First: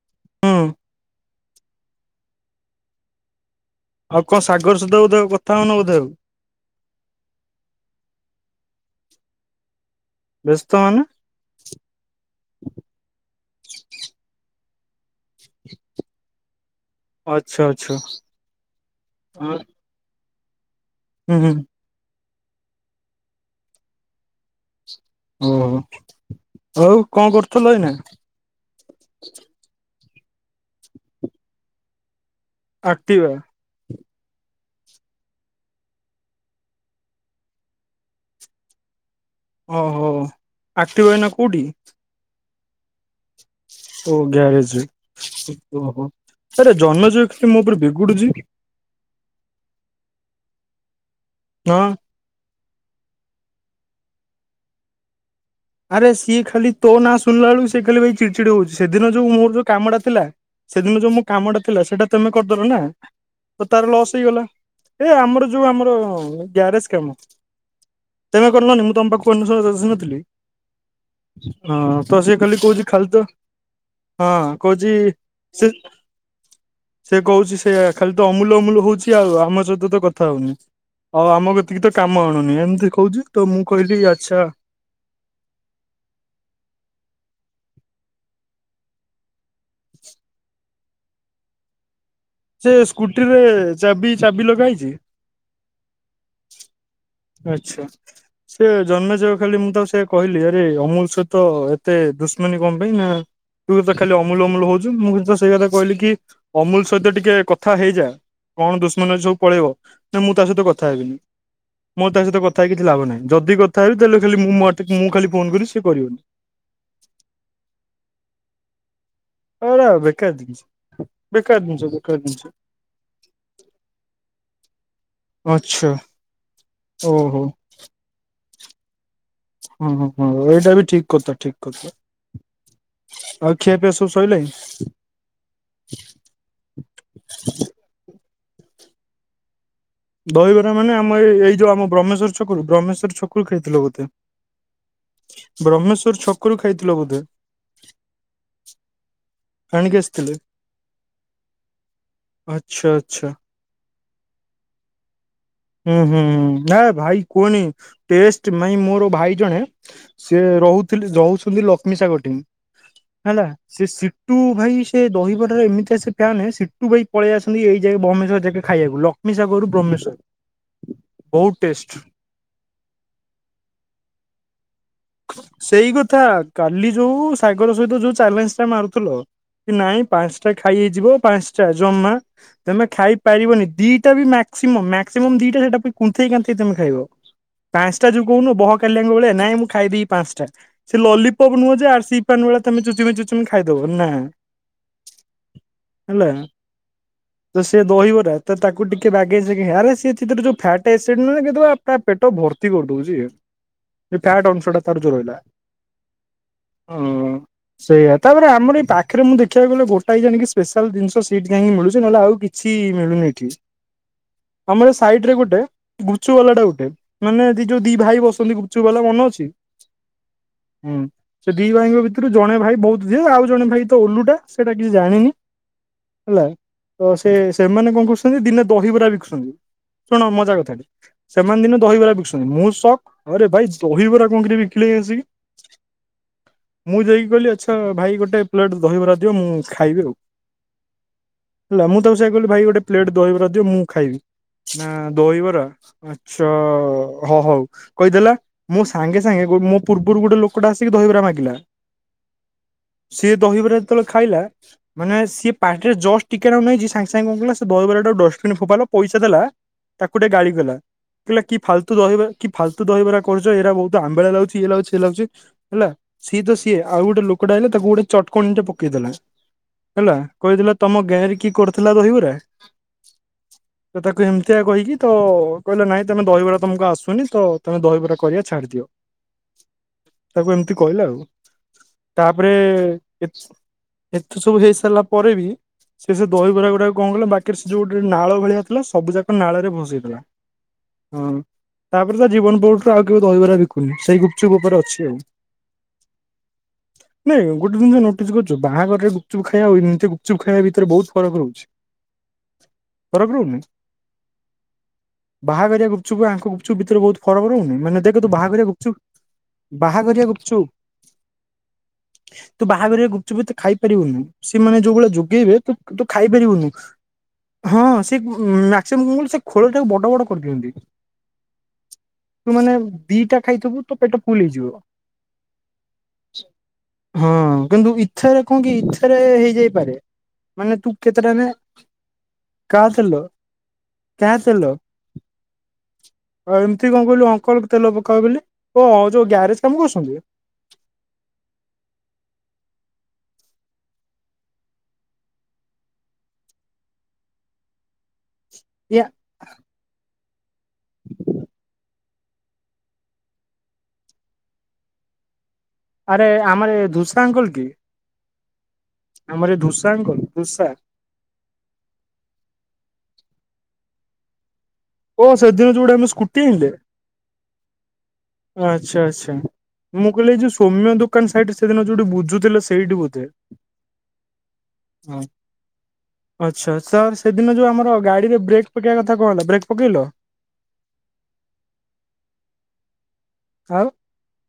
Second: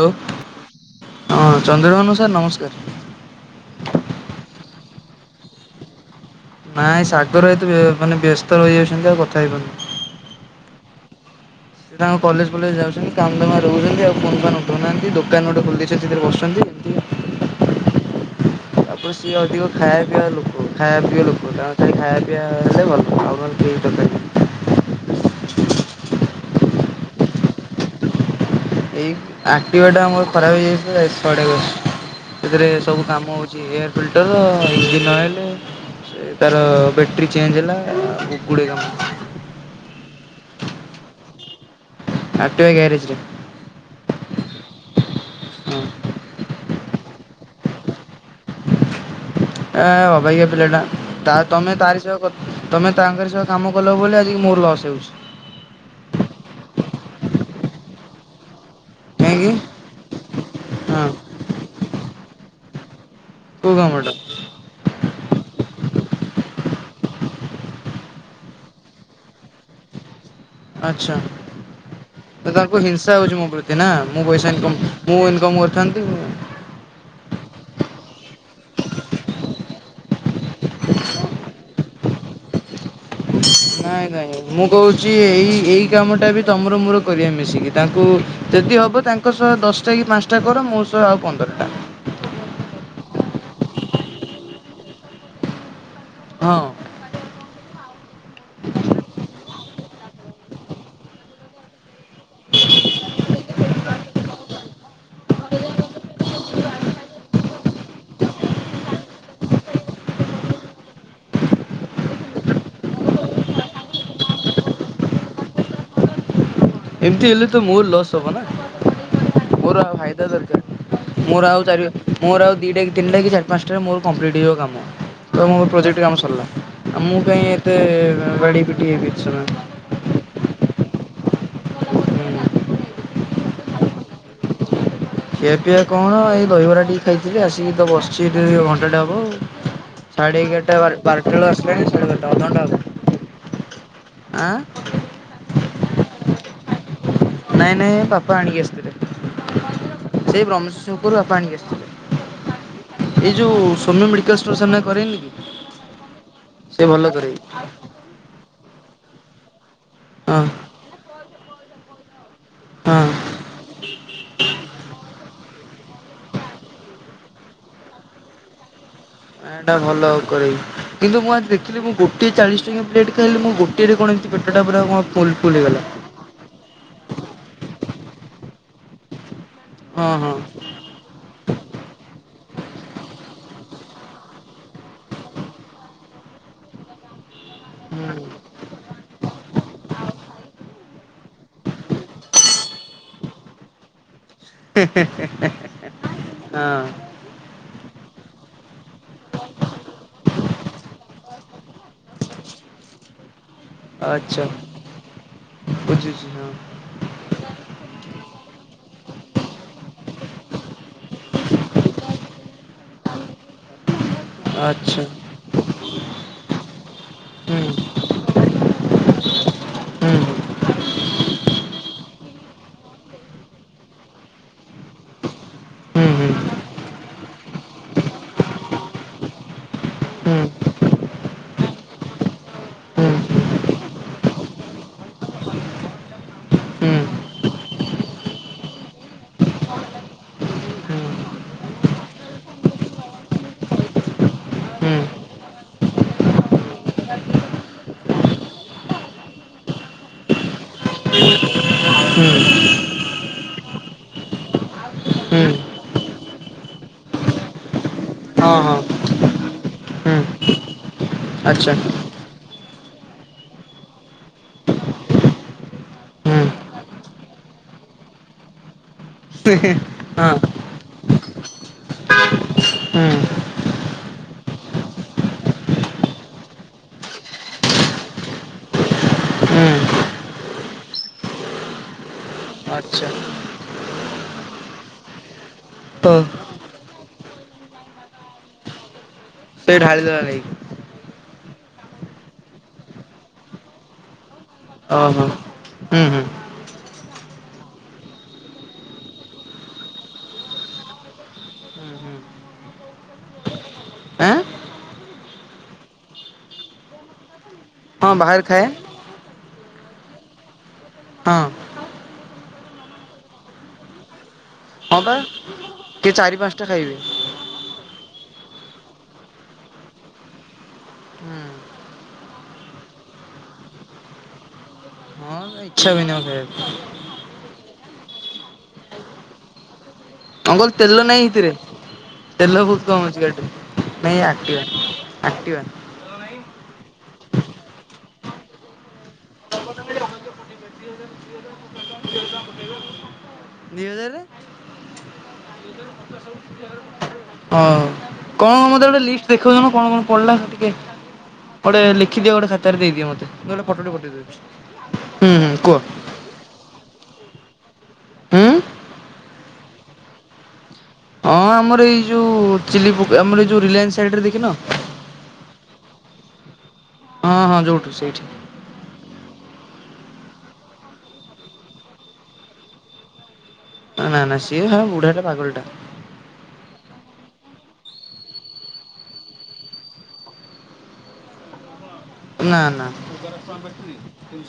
Hello! ହୁଁ ହଁ ଚନ୍ ଧନୁ ସାର୍ ନମସ୍କାର! ଆଉ କଣ ସାଗର ସୁଧା ବୋଧେ କଥା ହଉନ ବୋଧେ ଆଉ? ନାଇଁ ସାଗର ଏତେ ବ୍ୟ ମାନେ ବ୍ୟସ୍ତ ରହିଯାଉଛନ୍ତି। ଆଉ କଥା ହେଇପାରୁନି। ବ୍ୟସ୍ତ ମାନେ? ସେ ତାଙ୍କ କଲେଜ ଫଲେଜ ଧନାନ୍ ନ୍ଦିଦୋ। ଦୋକାନ ଗୋଟେ ଖୋଲି ଦେଇଛ, ସେଥିରେ ବସୁଛନ୍ତି। ଆଚ୍ଛା ଆଚ୍ଛା ଏମିତି ତାପରେ ସିଏ ଅଧିକ ହୁଁ ଖାଇବା ପିଇବା ଲୋକ। ଖାଇବା ପିଅ ହୁଁ ଲୋକଟା। ତା ଖାଇଆ ପିଆ ହେଲେ ଭଲ। ଆଉ ନହେଲେ କେହି ଦକାର ନାହିଁ। ଓହୋ! ଆଉ କଣ କରୁଥିଲ ଏଇନା? ଏଇ ଏକ୍ଟିଭା ଟା ଆମର ଖରାପ ହୋଇଯାଇଛି ତ। [unintelligible] ସେଥିରେ ସବୁ ଆକ୍ଟିଭା କାମ ହଉଛି। ଏୟାର ଫିଲ୍ଟର, ଇଞ୍ଜିନ୍ ଅଏଲ, ସେ ତାର ବ୍ୟାଟେରୀ ଚେଞ୍ଜ ହେଲା ଗୁଡ଼େ କାମ। ଓହୋ! ଅକ୍ଟିଭା ଏଇନା କୋଉଠି? ଏକ୍ଟିଭା ଗ୍ୟାରେଜ ରେ। ଓ ଗ୍ୟାରେଜ ରେ ହଁ ଓହୋ! ଆରେ ଜନ୍ନଜ ଏ ମୋ ଉପରେ ବିଗୁଡୁଚି? ଆ ଅବଗିଆ ପିଲଟା। ତା ତମେ ହଁ ତାରି ସହ କ ତମେ ତାଙ୍କରି ସହ କାମ କଲ ବୋଲି ଆଜିିକି ମୋର ଲସ୍ ହେଉଛି। ଆରେ ସିଏ ଖାଲି ତୋ ନାଁ ଶୁଣିଲା ଏଳକୁ ସେ ଖାଲି ଭାଈ ଚିଡ୍ ଚିଡି ହଉଛି। ସେଦିନ ଯୋଉ କାହିଁକି ମୋର ଯୋଉ କାମଟା ଥିଲା, ସେଦିନ ହଁ ଯୋଉ ମୋ କାମଟା ଥିଲା, ସେଇଟା ତମେ କରିଦେଲ ନା। ତ କୋଉ ତାର କାମଟା ଲସ ହେଇଗଲା। ଏ ଆମର ଯୋଉ ଆମର ହଁ ଗ୍ୟାରେଜ କାମ ତମେ କରଲନି ମୁଁ ତମ ପାଖକୁ [unintelligible] ନଥିଲି। ଆଚ୍ଛା ହଁ ତ ସେ ଖାଲି ତାଙ୍କୁ କହୁଛି ଖାଲି ହିଂସା ତ ହଉଛି ମୋ ପ୍ରତି ନା ମୁଁ ପଇସା ହଁ ଇନକମ୍ କହୁଛି, ମୁଁ ଇନକମ୍ ସେ କରିଥାନ୍ତି ସେ କହୁଛି ସେଇଆ ଖାଲି ତ ଅମୁଲ ଅମୁଲ ହଉଛି, ଆଉ ଆମ ସହିତ ତ କଥା ହଉନି। ଆଉ ଆମକୁ ଏତିକି ତ କାମ ଆଣୁନି, ଏମିତି କହୁଛି। ତ ମୁଁ କହିଲି ନାଇଁ ଆଚ୍ଛା। ନାଇଁ ମୁଁ କହୁଛି ଏଇ ଏଇ କାମଟା ବି ତମର ମୋର କରିବା ମିଶିକି। ତାଙ୍କୁ ଯଦି ହବ ତାଙ୍କ ସହ ଦଶଟା କି ପାଞ୍ଚଟା କର। ମୋ ସହ ଆଉ ପନ୍ଦରଟା। ସେ ସ୍କୁଟିରେ ଚାବି ଚାବି ଲଗାହେଇଛି? ହଁ। ଆଛା, ସେ ଜନ୍ମଜୟ ଖାଲି ମୁଁ ତାକୁ ସେଇଆ କହିଲି, ଆରେ! ଅମୁଲ ସହିତ ଏତେ ଦୁଶମନୀ କଣ ପାଇଁ ନା? ତୁ ତ ଖାଲି ଅମୁଲ ଅମୁଲ ହଉଛୁ, ମୁଁ କିନ୍ତୁ ସେଇ କଥା କହିଲି କି ଅମୁଲ ସହିତ ଟିକେ କଥା ହେଇଯା। କଣ ଦୁଶମନୀ ଅଛି ସବୁ ପଳେଇବ। ନା ମୁଁ ତା ସହିତ କଥା ହେବିନି। ମୋର ତା ସହିତ କଥା ହେଇ କିଛି ଲାଭ ନାହିଁ ଯଦି କଥା ହେବି ତାହେଲେ ଖାଲି ମୁଁ ମୋ ଆଡ଼ ମୁଁ ଖାଲି ଫୋନ କରିବି ସିଏ କରିବନି। ଏମତି ହେଲେ ତ ମୋର ଲସ୍ ହବ ନା ମୋର ଏରା ଆଉ ଫାଇଦା ବେକାର ଦରକାର ଜିନିଷ ମୋର ବେକାର ଆଉ ଜିନିଷ ଚାରି ବେକାର ମୋର ଜିନିଷ ଆଉ ଦିଇଟା କି ତିନିଟା କି ଚାରି ପାଞ୍ଚଟାରେ ମୋର କମ୍ପ୍ଲିଟ୍ ହେବ କାମ ତ ମୋ ଆଚ୍ଛା ପ୍ରୋଜେକ୍ଟ କାମ ସରିଲା ଆଉ ମୁଁ କାଇଁ ଓହୋ। ଏତେ ବାଡ଼ି ପଟିଏ ବି [inaudible] ହଁ ହଁ ହଁ ଓଡ଼ିଶାରେ ବି ଠିକ୍ କଥା ଠିକ କଥା ଆଉ ଖିଆ ପିଆ ସବୁ ସଇଲାଣି। ଖିଆ ପିଆ କଣ ଏଇ ଦହିବରା ଟିକେ ଖାଇଥିଲି ଆସିକି ତ ବସିଛି। କେତେ ଡେରି ହବ ଘଣ୍ଟାଟେ ହବଆଉ। ଦହିବରା ମାନେ ଆମ ଏଇ ଏଇ ଯୋଉ ଆମ ସାଢେ ବାରଟା ବ୍ରହ୍ମେଶ୍ଵର ଅଧଘଣ୍ଟା ଛକୁରୁ ହବ। ବ୍ରହ୍ମେଶ୍ଵର ଛକୁରୁ କିଣି ଥିଲ ବୋଧେ। ଆଁ ବ୍ରହ୍ମେଶ୍ୱର ଛକ ଘରୁ ଖାଇଥିଲ ବୋଧେ! ନାଇଁ ନାଇଁ ବାପା ଆଣିକି ଆସିଥିଲେ ଆଣିକି ଆସିଥିଲେ ସେଇ ବ୍ରହ୍ମହେଶ୍ୱ ଶ୍ୱର ଛକରୁ ବାପା ଆଣିକି ଆଚ୍ଛା ଆଚ୍ଛା। ଆସିଥିଲେ। ଏଇ ଯୋଉ ସୋମ୍ୟ ମେଡି ସେ ଟିୟୁସନ କରିବେନି କି? ହୁଁ ହୁଁ ହୁଁ ନା ସେ ଭଲ ଭାଇ କରେଇ କୁହନି ଟେଷ୍ଟ ମାଇଁ ମୋର ଭାଇ ଜଣେ ସିଏ ହଁ ରହୁଥିଲେ ଯୋଉ ସ ଶଛନ୍ତି ଲକ୍ଷ୍ମୀ ସାଗ ଟିନ୍ [unintelligible] ହଁ। ହେଲା ସେ ସିଟୁ ଭାଇ ସେ ଦହିବରାରେ ଏମିତିଆ ସେ ଫ୍ୟାନ ସିଟୁ ଭାଇ ପଳେଇ ଆସନ୍ତି ଏଇ ଯାଏଁ ବମହେଁଶ୍ୱର ଜାଙ୍କେ ଖାଇବାକୁ ଲ ମିଶା କରୁରୁ ଏଟା ଭଲ ବ୍ରହ୍େଶ୍ୱର [unintelligible] କିନ୍ତୁ ମୁଁ ଆଜି ଦେଖିଲି ମୁଁ ଗୋଟିଏ ଚାଳିଶ ଟଙ୍କିଆ ପ୍ଲେଟ୍ ଖାଇଲି ମୁଁ ଗୋଟିଏରେ କଣ ପେଟଟାପୁରା ସେଇ କଥା କାଲି ଯୋଉ ସାଇକଲ ସହିତ ଯୋଉ ଚ୍ୟାଲେଞ୍ଜ ଟା ମାରୁ ହଲୋ! କି ନାଇଁ ହଁ ହଁ ପାନସ ଟା ଖାଇ ହେଇଯିବ ପାନସ ଟା ଜମା ତମେ ଖାଇପାରିବନି ଦି ମ ଦିଟାଇଟା କୁନ୍ଥେଇ କାନ୍ଥେଇ ତମେ ଖାଇବ ପାନସ ଟା ଯୁ ହୁଁ କହୁନୁ ବହ କାଲିୟାଙ୍କ ଭଳିଆ ନାଇଁ ମୁଁ କେବେବି ପାନସ ଟା ସେ ଲଲିପ୍ ନୁହଁ ଯେ ଆରସି ପାନ ଭଳିଆ ତମେ ଚୁଚୁମି ଚୁଚୁମି ଖାଇଦବ ନା। ହେଁ ହେଁ ହେଁ ହେଁ ହେଲା। ହେଁ ହଁ ତ ସେ ଦହିବଟା ତ ତାକୁ ଟିକେ ବାଗେଇରେ ସେ ସେରେ ଯୋଉ ଫାଟ ଆସିଡ ନଗଦ ତା ପେଟ ଭର୍ତ୍ତି କରିଦଉଛି ଆଚ୍ଛା ସେଇଟା ତାର ଯୋଉ ରହିଲା ବୁଝୁଛି ହଁ। ଅଁ ସେୟା ତାପରେ ଆମର ଏଇ ପା ପାଖରେ ମୁଁ ଦେଖିବାକୁ ଗଲେ ଗୋଟାଇ ଜାଣିକି ସ୍ପେଶାଲ ଜିନିଷ ସେଇଠି କାହିଁକି ମିଳୁଛି ନହଲେ ଆଉ କିଛି ମିଳୁନି ଏଠି। ଆମର ଆଚ୍ଛା ସାଇଡ ରେ ଗୋଟେ ଗୁଚୁ ବାଲା ଟା ଗୋଟେ ମାନେ ହୁଁ ଦି ହୁଁ ଯୋଉ ଦି ଭାଇ ବସନ୍ତି ଗୁପ ଛୁ ବାଲା ମନେ ଅଛି। ହୁଁ। ହୁଁ ସେ ଦି ଭାଇଙ୍କ ଭିତରୁ ଜଣେ ଭାଇ ବହୁତ ଦିଏ। ଜଣେ ଭାଇ ତ ଓଲୁଟା ସେଇଟା କିଛି ଜାଣିନି। ହୁଁ ହୁଁ। ହେଲା ତ ସେ ସେମାନେ କଣ କରୁଛନ୍ତି ଦିନେ ଦହିବରା ବିକୁୁଛନ୍ତି। ଶୁଣ ମଜା କଥା ଟେ। ସେମାନେ ଦିନେ ଦହିବରା ବିକଛନ୍ତି ମୁଁ ସକ୍ ହୁଁ ହୁଁ ହୁଁ ଆରେ ଭାଇ ଦହିବରା। କଣ କିରେ ବିକିଲେ ଆସିକି। ମୁଁ ଯାଇକି କହିଲି ଆଛା ଭାଇ ଗୋଟେ ପ୍ଲେଟ୍ ଦହିବରା ଦିଅ ମୁ ଖାଇବି ଆଉ। ହଁ ହେଲା ମୁଁ ତାକୁ ସେଇଆ କହିଲି ଗୋଟେ ପ୍ଲେଟ୍ ଦହିବରା ଦିଅ ମୁଁ ଖାଇବି। ନା ଦହିବରା ଆଛା ହ ହଉ କହିଦେଲା ମୁ ସାଙ୍ଗେ ସାଙ୍ଗେ ଗ ମୋ ପୂର୍ବରୁ ଗୋଟେ ଲୋକଟା ଆସିକି ଦହିବରା ମାଗିଲା। ହଁ ହୁଁ ସିଏ ଦହିବରା ଯେତେବେଳେ ଖାଇଲା ମାନେ ସିଏ ପାଟିରେ ଜଷ୍ଟ ଟିକେ ନାଗୁ ନେଇଛି ସାଙ୍ଗେ ସାଙ୍ଗେ କଣ କଲା ସେ ଦହିବରା ଟାକୁ ଡଷ୍ଟବିନ ରେ ଫୋପଡ଼ିଲା ପଇସା ଦେଲା ତାକୁ ଟିକେ ଗାଳିକଲା। କହିଲା କି ଆଚ୍ଛା ହୁଁ ଫାଲତୁ ଦହିବରା କି ଫାଲତୁ ଦହିବରା କରୁଛ ଏଇରା ବହୁତ ଆମ୍ବିଳା ଲାଗୁଛି ଇଏ ଲାଗୁଛି ସିଏ ଲାଗୁଛି ହେଲା। ହଁ ସିଏ ତ ସିଏ ଆଉ ଗୋଟେ ଲୋକଟା ଆଇଲା ତାକୁ ଗୋଟେ ଚଟକଣୀ ଟେ ଦେଲା ହେଲା। କହିଦେଲା ତମ ଗାଁରେ କି କରୁଥିଲା ଦହିବରା। ହୁଁ। ତ ତାକୁ ଏମିତିଆ କହିକି ତ କହିଲେ ନାଇଁ ତମେ ଦହିବରା ତମକୁ ଆସୁନି। ତ ତମେ ଦହିବରାା କରିବା ଛାଡ଼ିଦିଅ। ହୁଁ ତାକୁ ଏମିତି କହିଲା ଆଉ। ତାପରେ ଆଚ୍ଛା ଏତେ ଏତେ ସବୁ ହେଇ ସାରିଲା ପରେ ବି ସେ ଓ ସେ ଦହିବରା ଗୁଡାକ କଣ କଲା। ପାଖରେ ସେ ଯୋଉ ଗୋଟେ ନାଳ ଭଳିଆ ଥିଲା ସବୁ ଯାକ ନାଳରେ ସେ ଭସେଇଦେଲା ଢାଳିଦେଲା ନେଇକି ହଁ। ତାପରେ ତା ଜୀବନ ପୋଟରୁ ଆଉ କେବେ ଦହିବରା [inaudible] ଚୁପ ଉପରେ ଅଛି ଆଉ ଓହୋ ହୁଁ ହୁଁ ନାଇଁ। ଗୋଟେ ଜିନିଷ ନୋଟିସ୍ କରୁଛୁ। ବାହାଘରରେ ଗୁପଚୁପ ଖାଇବା ଆ ଏମତି ଗୁପଚୁପ ଖାଇବା ଭିତରେ ବହୁତ ଫରକ ରହୁଛି। ଫରକ ରହୁନି। ଆଁ। ବାହାଘରିଆ ଗୁପ ଚୁପ୍ ଆଙ୍କ ଗୁପଚୁପ ଭିତରେ ବହୁତ ଫରକ ରହୁନି। ମାନେ ହଁ ଦେଖ ତୁ ବାହାରେ ବାହା ଖାଏ ଗୁପଚୁପ ବାହା ଘରିଆ ଛୁ। ହଁ। ତୁ ବାହାଘରରେ ଗୁପଚୁପ୍ ତ ଖାଇପାରିବୁନି। ସେମାନେ ଯୋଉ ହଁ ଭଳିଆ ବା ଯୋଗେଇବେ ତୁ ତୁ କିଏ ଚାରି ପାଞ୍ଚଟା ଖାଇପାରିବୁନୁ। ଖାଇବେ। ହଁ ସେ ମ୍ୟା ସେ ମୁ ସେ ଖୋଳ ଟାକୁ ବଡ ବଡ କରିଦିଅନ୍ତି। ହୁଁ ତୁମାନେ ଦିଟା ଖାଇଥିବୁ ତୋ ପେଟ ଫୁଲ୍ ହେଇଯିବ। ଛା ହବନି ଆଉ ଖାଇବାକୁ। ଥରେ କଣ କି ଇଥରେ ହେଇଯାଇପାରେ। ଅଙ୍କଲ୍ ମାନେ ତୁ ତେଲ ନାଇଁ କେତେଟା ନେ ଏଥିରେ ତେଲ କା ବହୁତ କମ ତେଲ ଅଛି। ଗାଡ଼ିରେ ନାଇଁ କାହା ଏକ୍ଟିଭା ତେଲ ନାଇଁ ଏକ୍ଟିଭା ତେଲ ନାହିଁ। ଆଉ ଏମିତି କଣ କହିଲୁ ଅଙ୍କଲ। ତେଲ ପକାଅ ବୋଲି ଅ ଓ ଯୋଉ ଗ୍ୟାରେଜ କାମ କରୁଛନ୍ତି। ଦି ହଜାରେ। ହଁ କଣ ମତେ ଗୋଟେ ଇଏ ଲିଷ୍ଟ ଦେଖେଇ ଦଉନୁ କଣ କଣ [unintelligible] ପଡେ ଲିଖ ଦିଅ ଗୋଟେ ଖାତାରେ ଦେଇଦିଅ ମୋତେ ଗଟେ ଫଟୋ ଟେ ପଟେଇଦଉଛି ହୁଁ ହୁ କୁହ ଆରେ ଆମର ଏ ଧୁସା ଅଙ୍କଲ କି? ହୁଁ ଆମର ଧୁସା ଅଙ୍କଲ ଧୁସା ହଁ ଆମର ଏଇ ଯୋଉ ଚିଲି ଆମର ଏଇ ଯୋଉ ରିଲାନ୍ସ ସାଇଡରେ ଦେଖିିନ ଓ ସଦିନ ଯୋଉଠି ଆମେ ସ୍କୁଟି ଆଣିଲେ ହଁ ହଁ ଯୋଉଠୁ ସେଇଠି ଆଚ୍ଛା ଆଚ୍ଛା। ମୁଁ କହିଲି ଏ ଯୋଉ ସୌମ୍ୟ ଦୋକାନ ସାଇଟ ସେଦିନ ଯୋଉଠି ବୁଝୁଥିଲେ ସେଇଠି ବୋଧେ। ନା ନା ସିଏ ହ ବୁଢାଟା ପାାଗଲଟା। ଆଚ୍ଛା ସାର୍ ସେଦିନ ଯୋଉ ଆମର ଗାଡିରେ ବ୍ରେକ୍ ପକେଇବା କଥା କହ ହେଲା ବ୍ରେକ୍ ପକଇଲ। ନା ନା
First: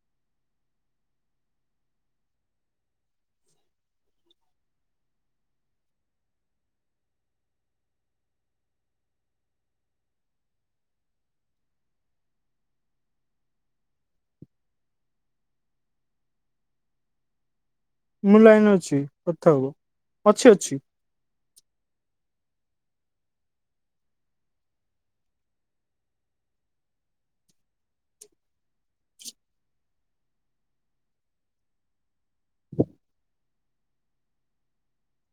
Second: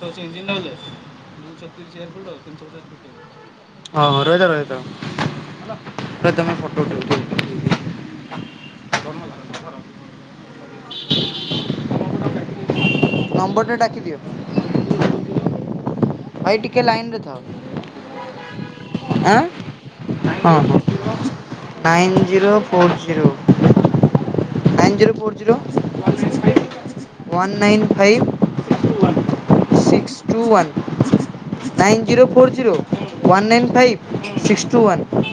[inaudible] [unintelligible] ହଁ ରହିଥାଅ ରହିଥାଅ ରହିତ ମୁଁ ଫଟୋ ଉଠବି। ନମ୍ବରଟେ ଡାକିଦିଅ। ଭାଇ ଟିକେ ଲାଇନ୍ ରେ ଥାଅ। ମୁଁ ଲାଇନ ଅଛି ଅଁ କଥା ହୁଅ। ଅଛି ହ ଅଛି ହ ନାଇ ଜିରୋ ଓ zero nine zero four zero one nine five six two one nine zero four zero one nine five six two one.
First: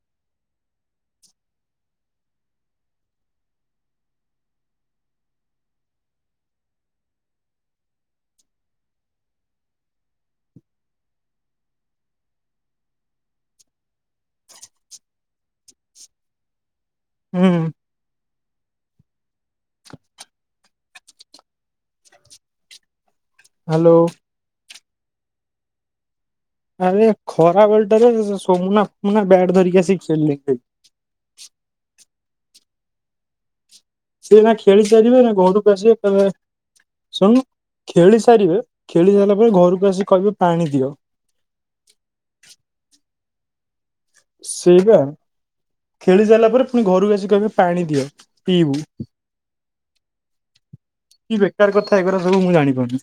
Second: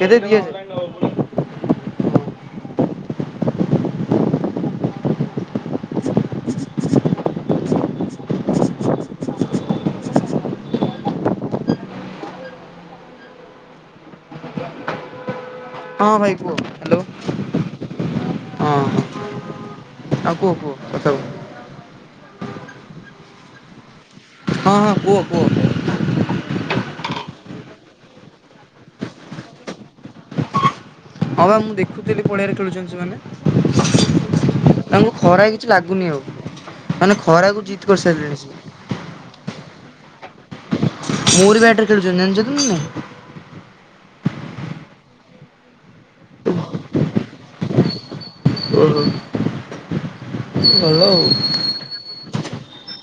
କେତେ ଦିଆ ହଁ ଭାଇ କୁହ ହଲୋ ହୁଁ ହଁ ହ ଆଉ କୁହ କୁହ କଥା ହୁଅ ହ୍ୟାଲୋ ହଁ ହଁ କୁହ କୁହୁ ରେ ଖରା ବେଲଟାରେ ସୋୁମୁନା ନା ବ୍ୟାଟ୍ ଧରିକି ଆଶି ଖେଳିଲେନି ହଁ ବା ମୁଁ ଦେଖୁଥିଲି ପଡିଆରେ ଖେୁଛନ୍ତି। [unintelligible] ସିଏ ନା ଖେଳି ସାରିବେ ନା ଘରକୁ ଆସିବେ ଲାଗୁନି ଆଉ କହିବେ ମାନେ ଶୁଣୁନୁ ଖରାକୁ ଜିତ୍ ଖେଳି କରିସାରିଲେଣି ସେ ସାରିବେ ଖେଳି ସାରିଲା ପରେ ଘରକୁ ଆସି କହିବ ପାଣି ଦିଅ ମୋରି ବ୍ୟାଟରେ ଖେଳୁଛନ୍ତି ଜଣିଛନ୍ତି କି ନାଇଁ? ସେଇପା ଖେଳି ସାରିଲା ପରେ ପୁଣି ଘରକୁ ଆସି କହିବି ପାଣି ଦିଅ। ପିଇବୁ ଓ ହୋ ଭଲ ଆଉ କି ବେକାର [unintelligible] ମୁଁ ଜାଣିପାରୁନି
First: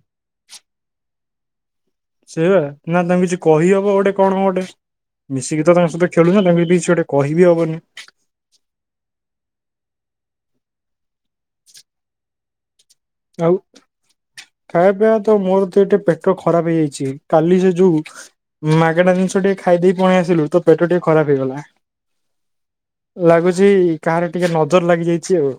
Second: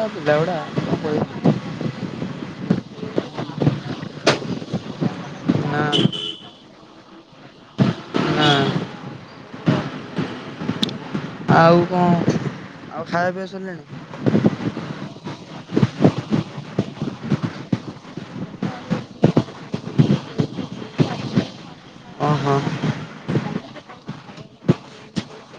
ପିଲାଗୁଡ଼ା ସେଇଆ ନା ତାଙ୍କୁ କିଛି କହି ହବ ଗୋଟେ କଣ ହ ଗୋଟେ ମିଶିକି ତ ନା ତାଙ୍କ ସହିତ ଖେଳୁନା ତାଙ୍କୁ କିଛି ଗୋଟେ କହିବିହବନି। ନା ଆଉ କଣ? ଖାଇବା ପିଇବା ଆଉ ସରିଲାଣି? ଖାଇବା ପିଆ ତ ମୋର ତ ଏଟେ ପେଟ ଖରାପ ହେଇଯାଇଛି କାଲି ସେ ଯୋଉ ମାଗେଣା ଜିନିଷ ଟିକେ ଖାଇଦେଇ ପଣେଇ ଆସିଲୁ ତ ପେଟ ଟିକେ ଖରାପ ହେଇଗଲା। ଓହୋ। ଲାଗୁଛି କାହାର ଟିକେ ନଜର ଲାଗି ଯାଇଛି ଆଉ।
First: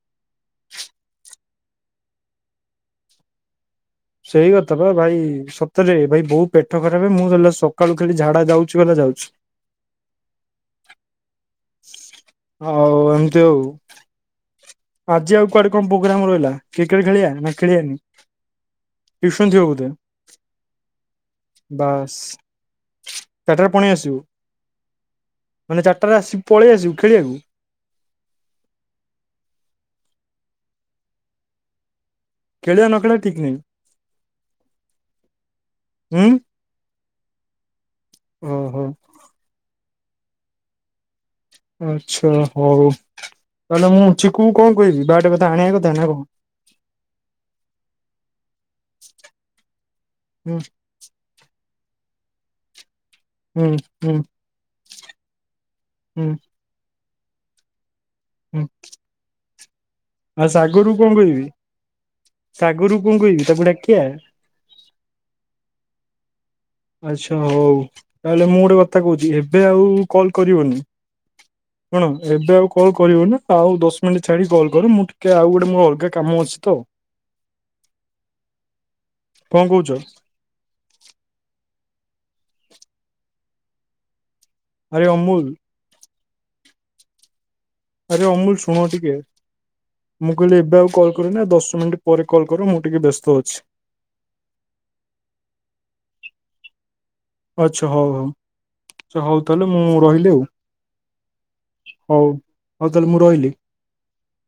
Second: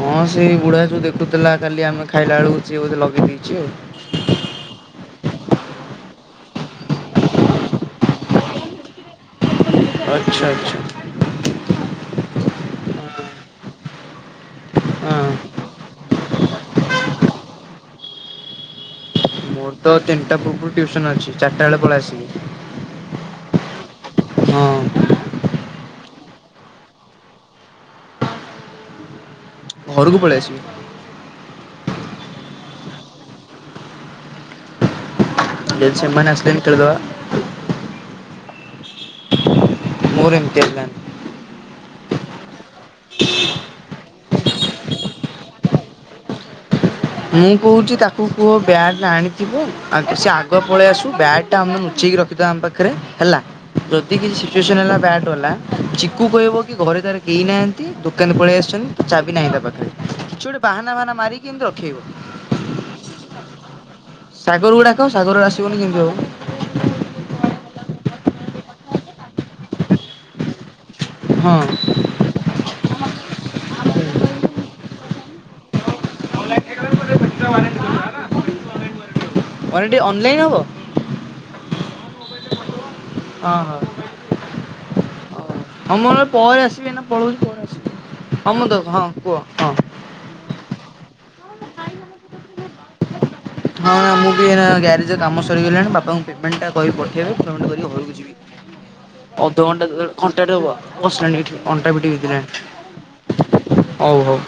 ହଁ ସେଇ ବୁଢ଼ା ସବୁ ଦେଖୁଥିଲା କାଲି ଆମେ ଖାଇଲା ବେଳକୁ ସିଏ ବୋଧେ ଲଗେଇଦେଇଛି ଆଉ। ସେଇ କଥା ବା ଭାଇ ସତରେ ଭାଇ ବୋଉ ପେଟ ଖରାପ ମୁଁ ତା ସକାଳୁ ଖାଲି ଝାଡା ଯାଉଛି ଵା ଯାଉଛି। ଆଚ୍ଛା ଆଚ୍ଛା। ହଉ ଏମିତି ଆଉ। ହଁ ଆଜି ଆଉ କୁଆଡେ କଣ ପ୍ରୋଗ୍ରାମ ରହିଲା କ୍ରିକେଟ ଖେଳିବା ନା ଖେଲିବାନି? ମୋର ତ ତିନିଟା ପୂର୍ବରୁ ଟିଉସନ ଅଛି ଚାରିଟା ବେଳେ ପଳେଇ ବାସ୍ ଆସିବି। ଚାରିଟାରେ ପୁଣି ଆସିବୁ ହଁ ମାନେ ଚାରିଟାରେ ଆସ ପଳେଇ ଆସିବୁ ଖେଳିବାକୁ। ଘରକୁ ପଳେଇ ଆସିବି। ଖେଳିବା ନଖେଳିବା ଠିକ ନାହିଁ। ଜ ସେମାନେ ନ ଆସିଲେଣି ଖେଳିଦେବା। ହ ହୋ। ମୋର [inaudible] ଆଚ୍ଛା ହଉ ତାହେଲେ ମୁଁ ଚିକୁଙ୍କୁ କଣ କହିବି ବ୍ୟାଟ୍ କଥା ଆଣିବା କଥା ନା କଣ? ମୁଁ କହୁଛି ତାକୁ କୁହ ବ୍ୟାଟ୍ ଆଣିଥିବ ଆଉ ସେ ହୁଁ ଆଗ ପଳେଇ ଆସୁ ବ୍ୟାଗ୍ ଟା ଆମେ ଲୁଚେଇକି ରଖ ତ ଆମ ପାଖରେ ହେଲା ହୁଁ ହୁଁ ଯଦି କିଛି ସିଚୁଏସନ ହେଲା ବ୍ୟାଟ ବାଲା ହୁଁ ଚିକୁ କହିବ କି ଘରେ ତାର ହେଇନାହାନ୍ତି ଦ କେମେ ହୁଁ। ପଲେଇଆସଛନ୍ତି ଚାବି ନାହିଁ ତାପାଖରେ ଆଉ ସାଗରୁ କଣ କହିବି? କଣ କହିବି ତାକୁ ଡାକିଆ ସାଗରକୁ ଡାକ ସାଗର ଆସିବନି କେମତି ହବ? ଆଛା ହଉ ତାହେଲେ ମୁଁ ଗୋଟେ କଥା କହୁଛି ଏବେ ଆଉ କଲ କରିବନି। ହଁ। ଶୁଣୁ ଏବେ ଆଉ କ କଲ୍ କରିବୁନି ଆଉ ଦଶ ମିନିଟ୍ ଛାଡିକି କଲ୍ କର ମୁଁ ଟିକେ ଆଉ ଗୋଟେ ମୋର ଅଲଗା କାମ ଅଛି ତ। କଣ ଅନ କହୁଛ ଟିକେ ଅନଲାଇନ୍ ହବ? ଅ ହ। ଆରେ ଅମୁଲ ଆମର ପରେ ଆସିବେ ଏଇନା ପଢଉଚି ପଢ଼ା ଆରେ ଅମୁଲ ଶୁଣ ଟିକେ ମୁଁ କହିଲି ଏବେ ଆଉ କଲ୍ କର ନା ଦଶ ମିନିଟ୍ ପରେ କଲ୍ କର ମୁଁ ଟିକେ ବ୍ୟସ୍ତ ଅଛି। ହଁ ମୁଁ ଟିକେ ଏଇନା ଗ୍ୟାରେଜରେ କାମ ସରିଗଲାଣି ବାପାଙ୍କୁ ପେମେଣ୍ଟ କହିକି ପଠେ ଠେଇବେ ପିମେଣ୍ଟ ଆଚ୍ଛା କରିକି ହଉ ଘରକୁ ହଉ ଯିବି ଆଚ୍ଛା ହଉ ତାହେଲେ ମୁଁ ଅଧଘଣ୍ଟା ରହିଲି ଆଉ ଘଣ୍ଟା ଟେ ହବ ବସିଲିଣି ଏଠି ଅଣ୍ଟା ପିଠି ହଉ ହଉ ତାହେଲେ ମୁଁ ରହିଲି। ବିନ୍ଧିଲାଣି ହଉ ହଉ।